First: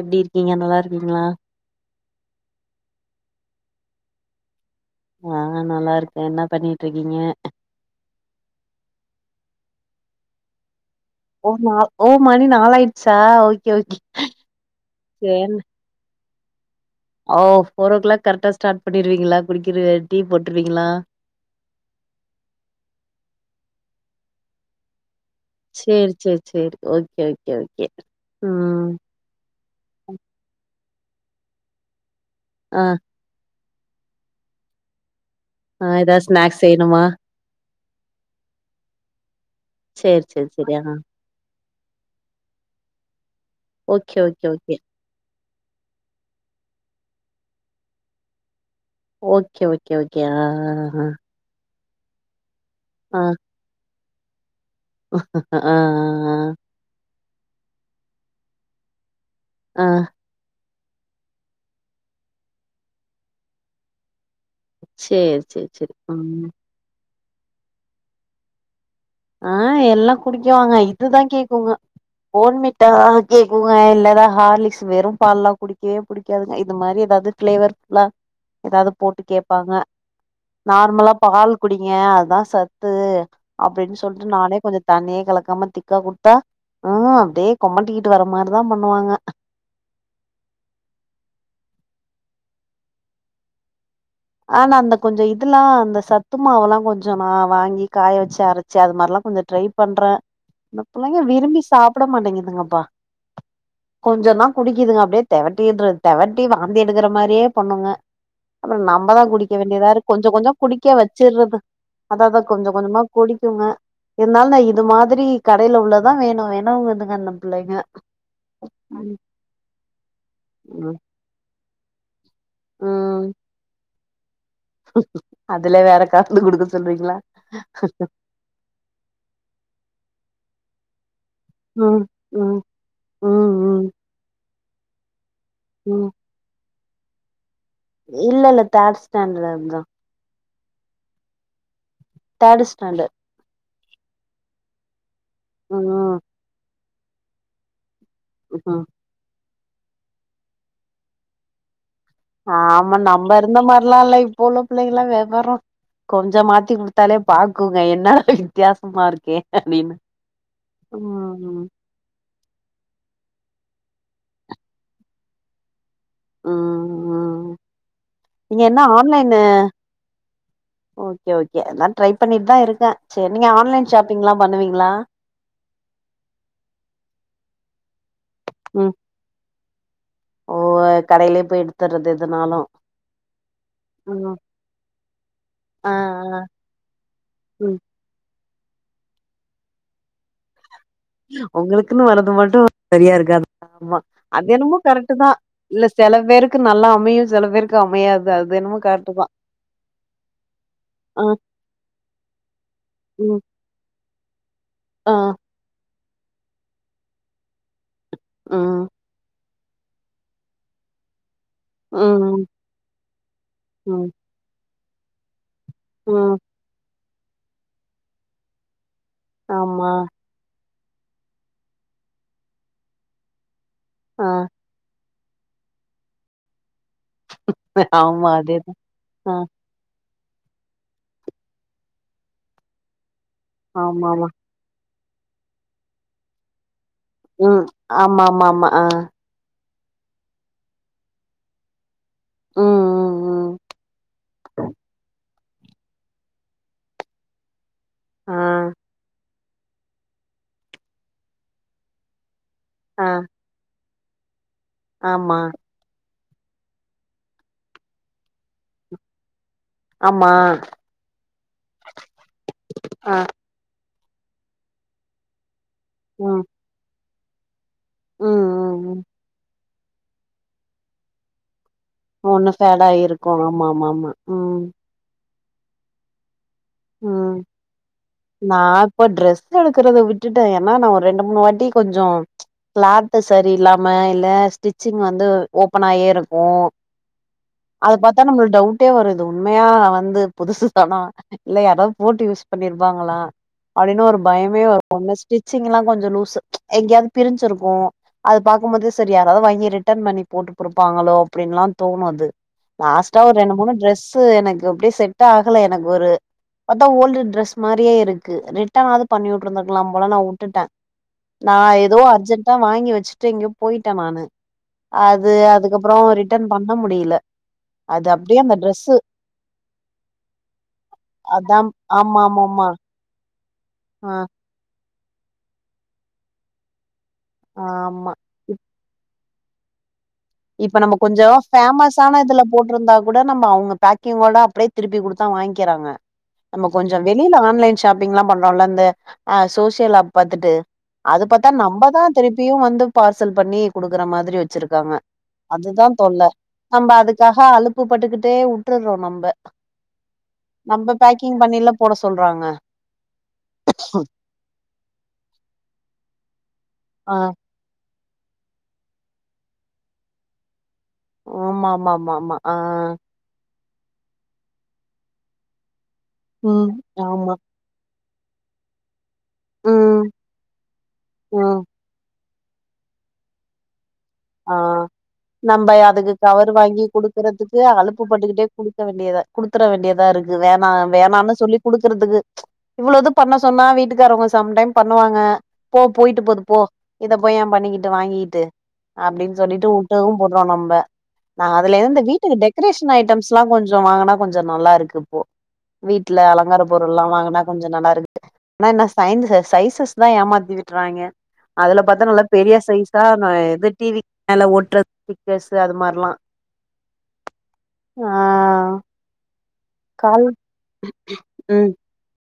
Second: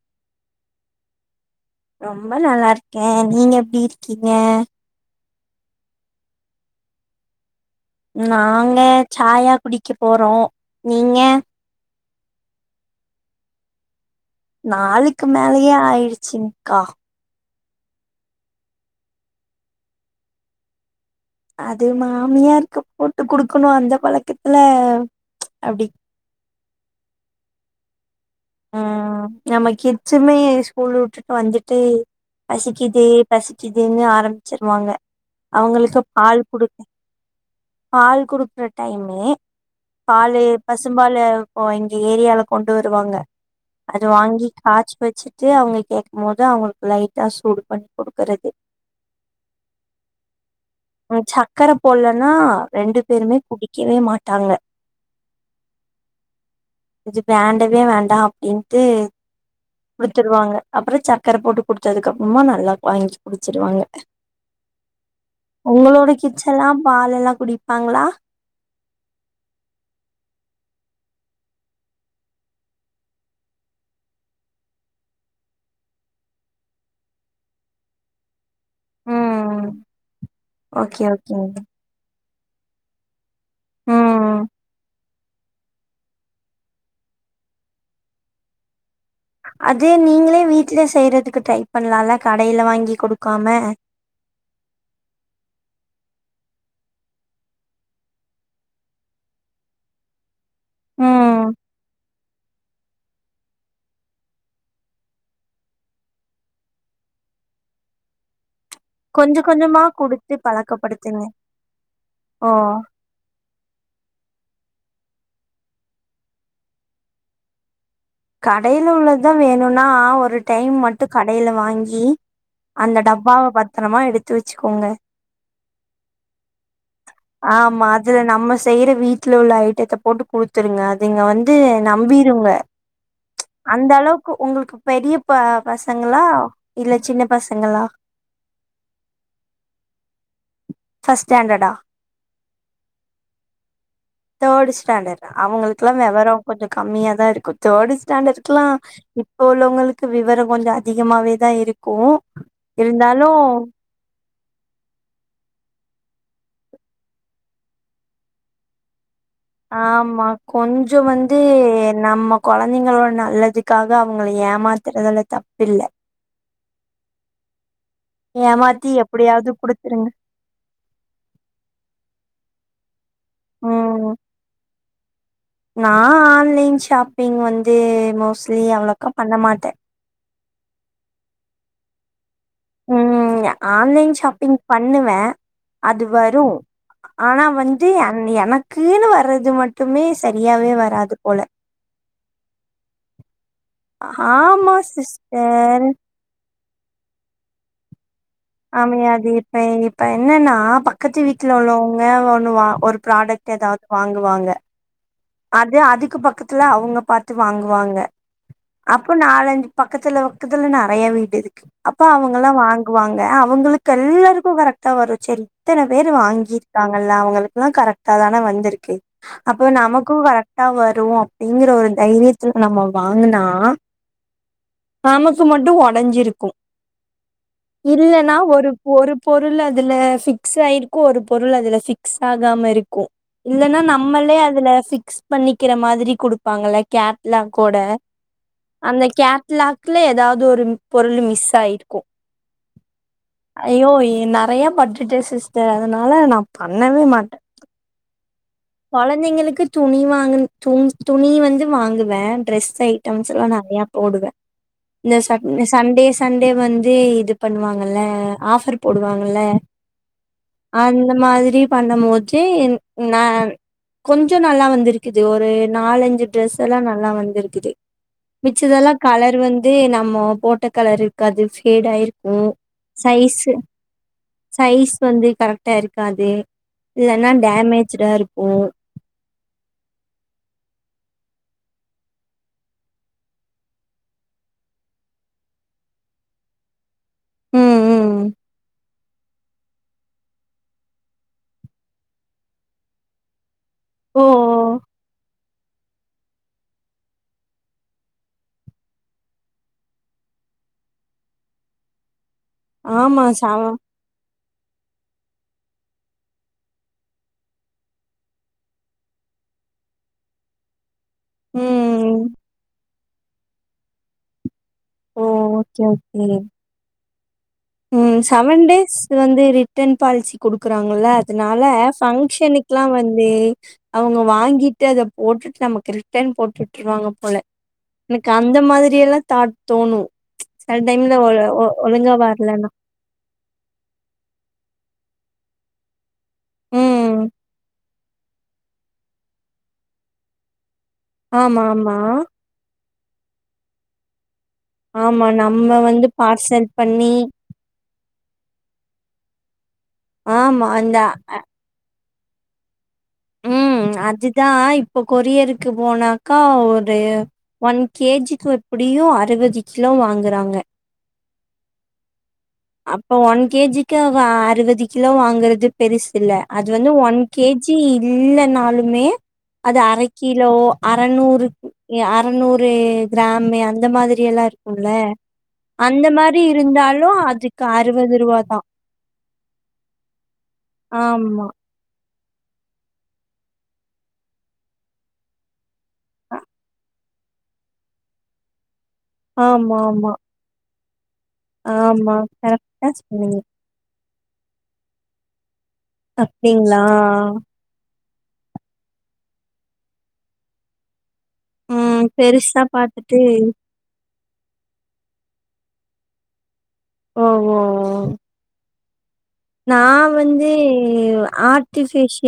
எப்டி இருக்கீங்க நல்லா இருக்கீங்களா ரொம்ப நல்லா இருக்கேன் நீங்க எப்டி இருக்கீங்க ஆ நல்லா இருக்கேன் என்ன பண்ணிட்டு இருக்கீங்க நாங்க சாயா குடிக்க போறோம் நீங்க ஓ நா ஓ மணி நாளாயிடுச்சா ஓகே ஓகே நாலுக்கு சேரி மேலயே ஆயிடுச்சுங்க்கா ஓ போர் ஓ கிளாக் கரெக்டா ஸ்டார்ட் பண்ணிருவீங்களா குடிக்கிற டீ போட்ரூவீங்களா அது மாமியார்க்கு போட்டு குடுக்கணு அந்த பழக்கத்துல அப்டி செரி செரி செரி ஓகே ஓகே ஓகே ம் ம் நம்ம கிட்ஸ்சுமே ஸ்கூலவுட்டு வந்துட்டு ஆ பசிக்குது பசிக்குதுன்னு ஆரம்பிச்சிருவாங்க ஆ அவுங்களுக்கு ஏதாவது பால் ஸ்நாக்ஸ் குடுக்க செய்யணுமா பால் குடுக்குற டைமு சேரி பாலு சேரி சேரி ஆ பசும்பாலு இப்போ இந்த ஏரியாவுல கொண்டு வருவாங்க அது ஓகே ஓகே வாங்கி ஓகே காச்சி வெச்சிடி ட்டு அவுங்க கேக்கும் போது அவுங்களுக்கு லைட்டா சூடு பன்னி குடுக்கறது ஓகே ஓகே ஓகே ஆ ஆ ஆ ஆ ம் சக்கர போட்லன்னா ரெண்டு பேருமே குடிக்கவே மாட்டாங்க ஆ ஆ இது வேண்டவே வேண்டா அப்டின்ட்டு ஆ ஆ குடுத்துருவாங்க அப்றோ சர்கர போட்டு குடுத்ததுக்கு அப்பறமா நல்லா வாங்கி குடிச்சிருவாங்க சேரி சேரி சேரி உங்களோட ம் கிட்ஸ் எல்லா பால் எல்லா குடிப்பாங்களா ஆ எல்லா குடிக்குவாங்க இதுதா கேக்குங்க போன்விட்டா கேக்குங்க இல்லா ஏதா ஹார்லிக்ஸ் வெறு பால்லா குடிக்கவே குடிக்காதுங்க இது மாரி ஏதாது ஃப்ளேவர் ஃபுல்லா ஏதாது போட்டு ம் கேட்பாங்க ஓகே நார்மலா பால் ஓகேங்க குடி ஏயே அதா சத்து அப்டின்னு சொல்லிட்டு ம் நானே கொஞ்சோ தண்ணிய கலக்காம திக்கா குடுத்தா ம் அப்டியே கொமட்டிக்கிட்டு வர்ற மாறிதா பண்ணுவாங்க அதை நீங்களே வீட்ல செய்றதுக்கு ட்ரை பண்ணலாம்ல கடையில வாங்கி குடுக்காம ஆ நா அந்த கொஞ்சோ இதெல்லா அந்த சத்து மாவெல்லா கொஞ்சோ நா வாங்கி காய வெச்சி அரைச் சி அது மாரில்லா கொஞ்சோ ட்ரை பண்றே இந்த பிள்ளைங்க ம் விரும்பி சாப்ட மாட்டேங்கிதுங்கப்பா கொஞ்சதா குடிக்குதுங்க அப்டியே தேகட்டிடு தேகட்டி வாந்தி எடுக்கற மாரியே பண்ணுங்க அப்றோ நம்பதா கொஞ்ச குடிக்க கொஞ்சமா வேண்டியதாயிருக்கு கொஞ்ச குடுத்து கொஞ்சோ குடிக்க பழக்கப்படுத்துங்க வெச்சிட்றது அதா அதா கொஞ்ச ஓ கொஞ்சமா குடிக்குங்க இருதாலு நா இது மாரி கடையில உள்ளததா வேணும் வேணுங்குதுங்க அந்த பிள்ளைங்க கடைல ம் உள்ளதுதா வேணும்னா ஒரு டைம் ம் மட்டு கடையில வாங்கி அந்த ம். டப்பாவ பத்தரமா எடுத்து வெச்சிக்கோங்க அதுல வேற கலந்து குடுக்கறது ஆமா அதுல நம்ம செய்ற வீட்ல உள்ள ஐட்டத்த போட்டு குடுத் குடுத்துருங்க அதுங்க வந்து ம் நம்பிருங்க ம் ம் ம் அந்த அளவுக்கு உங்களுக்கு பெரிய ப ம் பசங்களா இல்ல சின்ன பசங்களா இல்ல இல்ல தேட் ஸ்டாண்டர்ட்ல தா ஃபர்ஸ்ட் ஸ்டாண்டர்ட்டா தேர்ட் ஸ்டாண்டர்ட் தேர்டு ஸ்டாண்டர்ட் அவங்களுக்கெல்லா ம் விவரோ கொஞ்சோ கம்மியா தா இருக்கு தேர்டு ஸ்டாண்டர்ட்லா ம் இப்போ உள்ளவங்களுக்கு எல்லா விவரோ கொஞ்சோ அதிகமவே தா இருக்கு ஆமா இருந்தாலு நம்ம இருந்த மாரில்லா இல்ல இப்போ உள்ள பிள்ளைங்க எல்லா விவரோ கொஞ்சோ மாத்தி குடுத்தாலே பாக்குங்க என்னடா வித்தியாசமா இருக்கே அப்டின்னு ஆமா கொஞ்சோ வந்து ம் நம்ம கொழந்தைங்களோட நல்லதுக்காக அவுங்கள ஏமாத்துறதுல தப்பில்ல ம் ம் நீங்க என்ன ஏமாத்தி ஆன்லைனு எப்புடியாவது குடுத்துருங்க ஓகே ஓகே எல்லா ட்ரை பண்ணிட்டு தா இருக்கே சேரி நீங்க ஆன்லைன் ம் ஷாப்பிங்லா பண்ணுவீங்ளா நா ஆன்லைன் ஷாப்பிங் வந்து மோஸ்ட்லி ம் அவ்ளோக்கா பண்ண மாட்டே ஓ கடையிலயே போய் எடுத்துட்றது எதுனாலு ம் ஆன்லைன் ம் ஷாப்பிங் பண்ணுவே ஆ ஆ அது வரு ஆனா ம் வந்து எனக்குன்னு வர்றது மட்டுமே சரியாவே வராது போல உங்களுக்குன்னு வர்றது மட்டு சரியா இருக்காது ஆமா அது ஆமா என்னமோ கரெக்ட் தா சிஸ்டர் இல்ல சில பேர்க்கு நல்லா அமையு சில பேர்க்கு அமையாது அது என்னமோ கரெக்ட் தா ஆமையாது இப்ப இப்ப என்னன்னா ஆ பக்கத்து வீட்ல உள்ளவங்க ஒண்ணு வா ஒரு ம் ப்ராடக்ட் ஏதாவது வாங்குவாங்க ஆ அது அதுக்கு பக்கத்துல அவுங்க பாத்து வாங்குவாங்க ம் அப்போ நாலஞ்சு பக்கத்துல பக்கத்துல நெறைய வீடுருக்கு அப்ப ம் அவுங்கல்லா வாங்குவாங்க அவுங்களுக்கு ம் எல்லாருக்கு கரெக்ட்டா வரு சேரி இத்தன பேரு ம் வாங்கி ருக்காங்களா அவங்களுக்கெல்லா கரெக்டா தான வந்திருக்கு அப்ப ஆமா நமக் கு கரெக்டா வரு அப்டிங்கற ஒரு தைரியத்துல நம்ம வாங்குனா ஆ நமக்கு மட்டு உடஞ்சிருக்கு ஆமா இல்லன்னா ஒரு அதேதா பொ ஒரு ஆ பொருள துல பிக்ஸ் ஆயிருக்கு ஒரு பொருள் அதுல பிக்ஸ் ஆகாமருக்கு இல்லன்னா ஆமா ஆமா நம்மளே அதுல பிக்ஸ் பண்ணிக்கிற மாதிரி குடுப்பாங்கள ம் கேட்லாக்கோட ஆமா ஆமா ஆமா ஆ அந்த கேட்லாக்ல ஏதாவது ஒரு பொருள் மிஸ் ஆயிரு க்கு ம் ம் ம் ஐயோ நெறைய பட்டுட்டே சிஸ் சேரி அதனால நா பண்ணவே மாட்டே ஆ கொழந்தைங்களுக்கு துணி வாங்குன் துணி வந்து வாங்குவே ட்ரெஸ் ஸ் ஆ ஐட்டம்ஸ்ல்லா நறைய போடுவ இந்த ஆமா ச சண்டே சண்டே வந்து இது பண்ணுவாங்கல ஆஃபர் போடுவாங்கல ஆமா அந்த மாதரி பண்ணும் போது என் ஆ நா கொஞ்சோ நல்லா வந்திருக்குது ஒரு நாலஞ்சு ம் டிரஸ் எல்லா நல்லா வந்துருக்குது ம் ம் மிச்சதெல்லா ம் கலர் வந்து நம்ம போட்ட கலர் இருக்காது ஃபேட் ஆயிரு க்கு ஒண்ணு ஃபேடாயி இருக்கு சைஸ்ஸு ஆமா ஆமா ஆமா ம் சைஸ் வந்து கரெக்ட் டா இருக்காது இல்லன்னா ம் டேமேஜூடா இரு நா இப்ப ட்ரஸ் எடுக்கறத விட்டுட்ட ஏன்னா நா ஒரு ரெண்டு மூணு வாட்டி கொஞ்சோ கிளாத்து சரியில்லாம இல்ல ஸ்டிச்சிங் வந்து ஓப்பனாயேருக்கோ ம் அது பாத்தா ம் நம்ளுக்கு டவுட்டே வருது உண்மயா வந்து புதுசு தானா இல்ல யாராது போட்டு யூஸ் பண்ணிருப்பாங்களா அப்டின்னு ஒரு ஓ பயமே ஓ. வந்துச்சு ஸ்டிச்சிங்ல்லா கொஞ்சோ லூஸ்ஸு எங்கயாவது பிரிஞ்சிருக்கோ அது பாக்கும்போது செரி யாராது வாங்கி ரிட்டர்ன் பண்ணி போட்டு போருப்பாங்களோ அப்டின்னுலா தோணு அது லாஸ்ட்டா ஆமா ஒரு ரெண்டு சவ மூணு டிரரெஸ்ஸு எனக்கு அப்டியே செட் ஆகல எனக்கொரு பாத்தா ஓல்டு டிரஸ் மாரியே இருக்கு ரிட்டர்ன் ஆவது பண்ணி உட்ருந்துக்கலா போல நா உட்டுட்டே நா ஏதோ ம் அர்ஜென்டா வாங்கி வச்சுட்டு எங்கியோ போயிட்டே நானு ஓ அது ஓகே அதுக்கப்றோ ஓகே ரிட்டர்ன் பண்ண முடியல அது ம் அப்டியே அந்த செவன் டேஸ் ட்ரெஸ்ஸு வந்து ரிட்டர்ன் பால்சி குடுக்குறாங்கல்ல அதா அதனால ஆமா ஆமாமா ஃபங்க்ஷனுக்குல்லா வந்து ஆ அவுங்க வாங்கிட்டு அத போட்டுட்டு நமக்கு ரிட்டன் போட்டுட்டுருவாங்க போல ஆமா எனக்கு அந்த மாதிரியெல்லா தாட் தோணு சில இப்ப நம்ம டைம்ல கொஞ்சோ ஒ ஒ ஃபேமஸ் ஒழுங்கா ஆன இதுல வரலன்னா போட்ருந்தா கூட நம்ம அவுங்க பேக்கிங்கோட அப்டியே திருப்பி குடுத்தா வாங்கிகுறாங்க நம்ம கொஞ்சோ ம் வெளில ஆன்லைன் ஷாப்பிங்ல்லா பண்றோல்ல இந்த அ சோஷியல் ஆப் பாத்துட்டு அது பாத்தா ஆமா நம்ம ஆமா தா திருப்பியு வந்து பார்சல் பண்ணி குடுக்குற மாதிரி வச்சிருக்காங்க ஆமா நம்ம அதுதா வந்து தொல்ல பார்சல் நம்ம பண்ணி அதுக்கா வ அவப்பு பட்டுக்கிட்டே உட்டுறோ நம்ப ஆமா நம்ப அந்த பேக்கிங் பண்ணியில்லா போட சொல்றாங்க ம் அதுதா இப்ப கொரியருக்கு போனாக்கா ஒரு ஆ ஒன் கேஜிக்கு எப்படியு அறுவது கிலோ வாங்குறாங்க ஓ மா மா மா மா அ ஒன் கேஜிக்கு அவ அறுவது கிலோ வாங்குறது பெருசில்ல அது ம் வந்து ஒன் ஆமா கே ஜி இல்லன்னாலுமே அது அர ம் கிலோ அறநூறு ம் எ அ ந்நூறு கிராமு அந்த மாத் யெல்லா ஆ இருக்குல்ல அந்த மாரி இருந்தாலோ அதுக் கு அலுப்பு பட்டுக்கிட்டே குடுக்க வேண்டியதா குடுத்தற வேண்டியதா இருக்கு வேணா வேணானு ஆமா. சொல்லி குடுக்கறதுக்கு இவ்வளோது பண்ண சொன்னா வீட்டுக்காரங்க சம் டைம் பண்ணுவாங்க போ போயிட்டு அ போது போ இத போய் ய பண்ணிக்கிட்டு வாங்கிக்கிட்டு அப்டின்னு சொல்லிட்டு உட்டவு ஆமாமா. போட்லா நம்ப நா அதுலேந்து ஆமா. வீட்டுக்கு கரெக்ட்டா டெக்கரேஷன் சொன்னீங்க. ஐட்டம்ஸ்ல்லா கொஞ் கொஞ்சோ வாங்கனா கொஞ்சோ நல்லாருக்கு இப்போ வீட்ல அலங்கார அப்டிங்களா? பொருள்ல்லா வாங்கனா கொஞ்சோ நல்லாருக்கு ஆனா என்ன சைந் சைசஸ் தா ஏமாத்தி விட்றாய்ங்க அதுல ம். பாத்தா நல்லா பெரிய பெருசா சைஸா நா பாத்துட்டு இது டி வி மேல ஒட்டுறது பிக்ச்சர்ஸ்ஸு அது மார்ல்லா ஓ ஓ நா கால் வந்து ம் ஆர்டிஃபிஷ்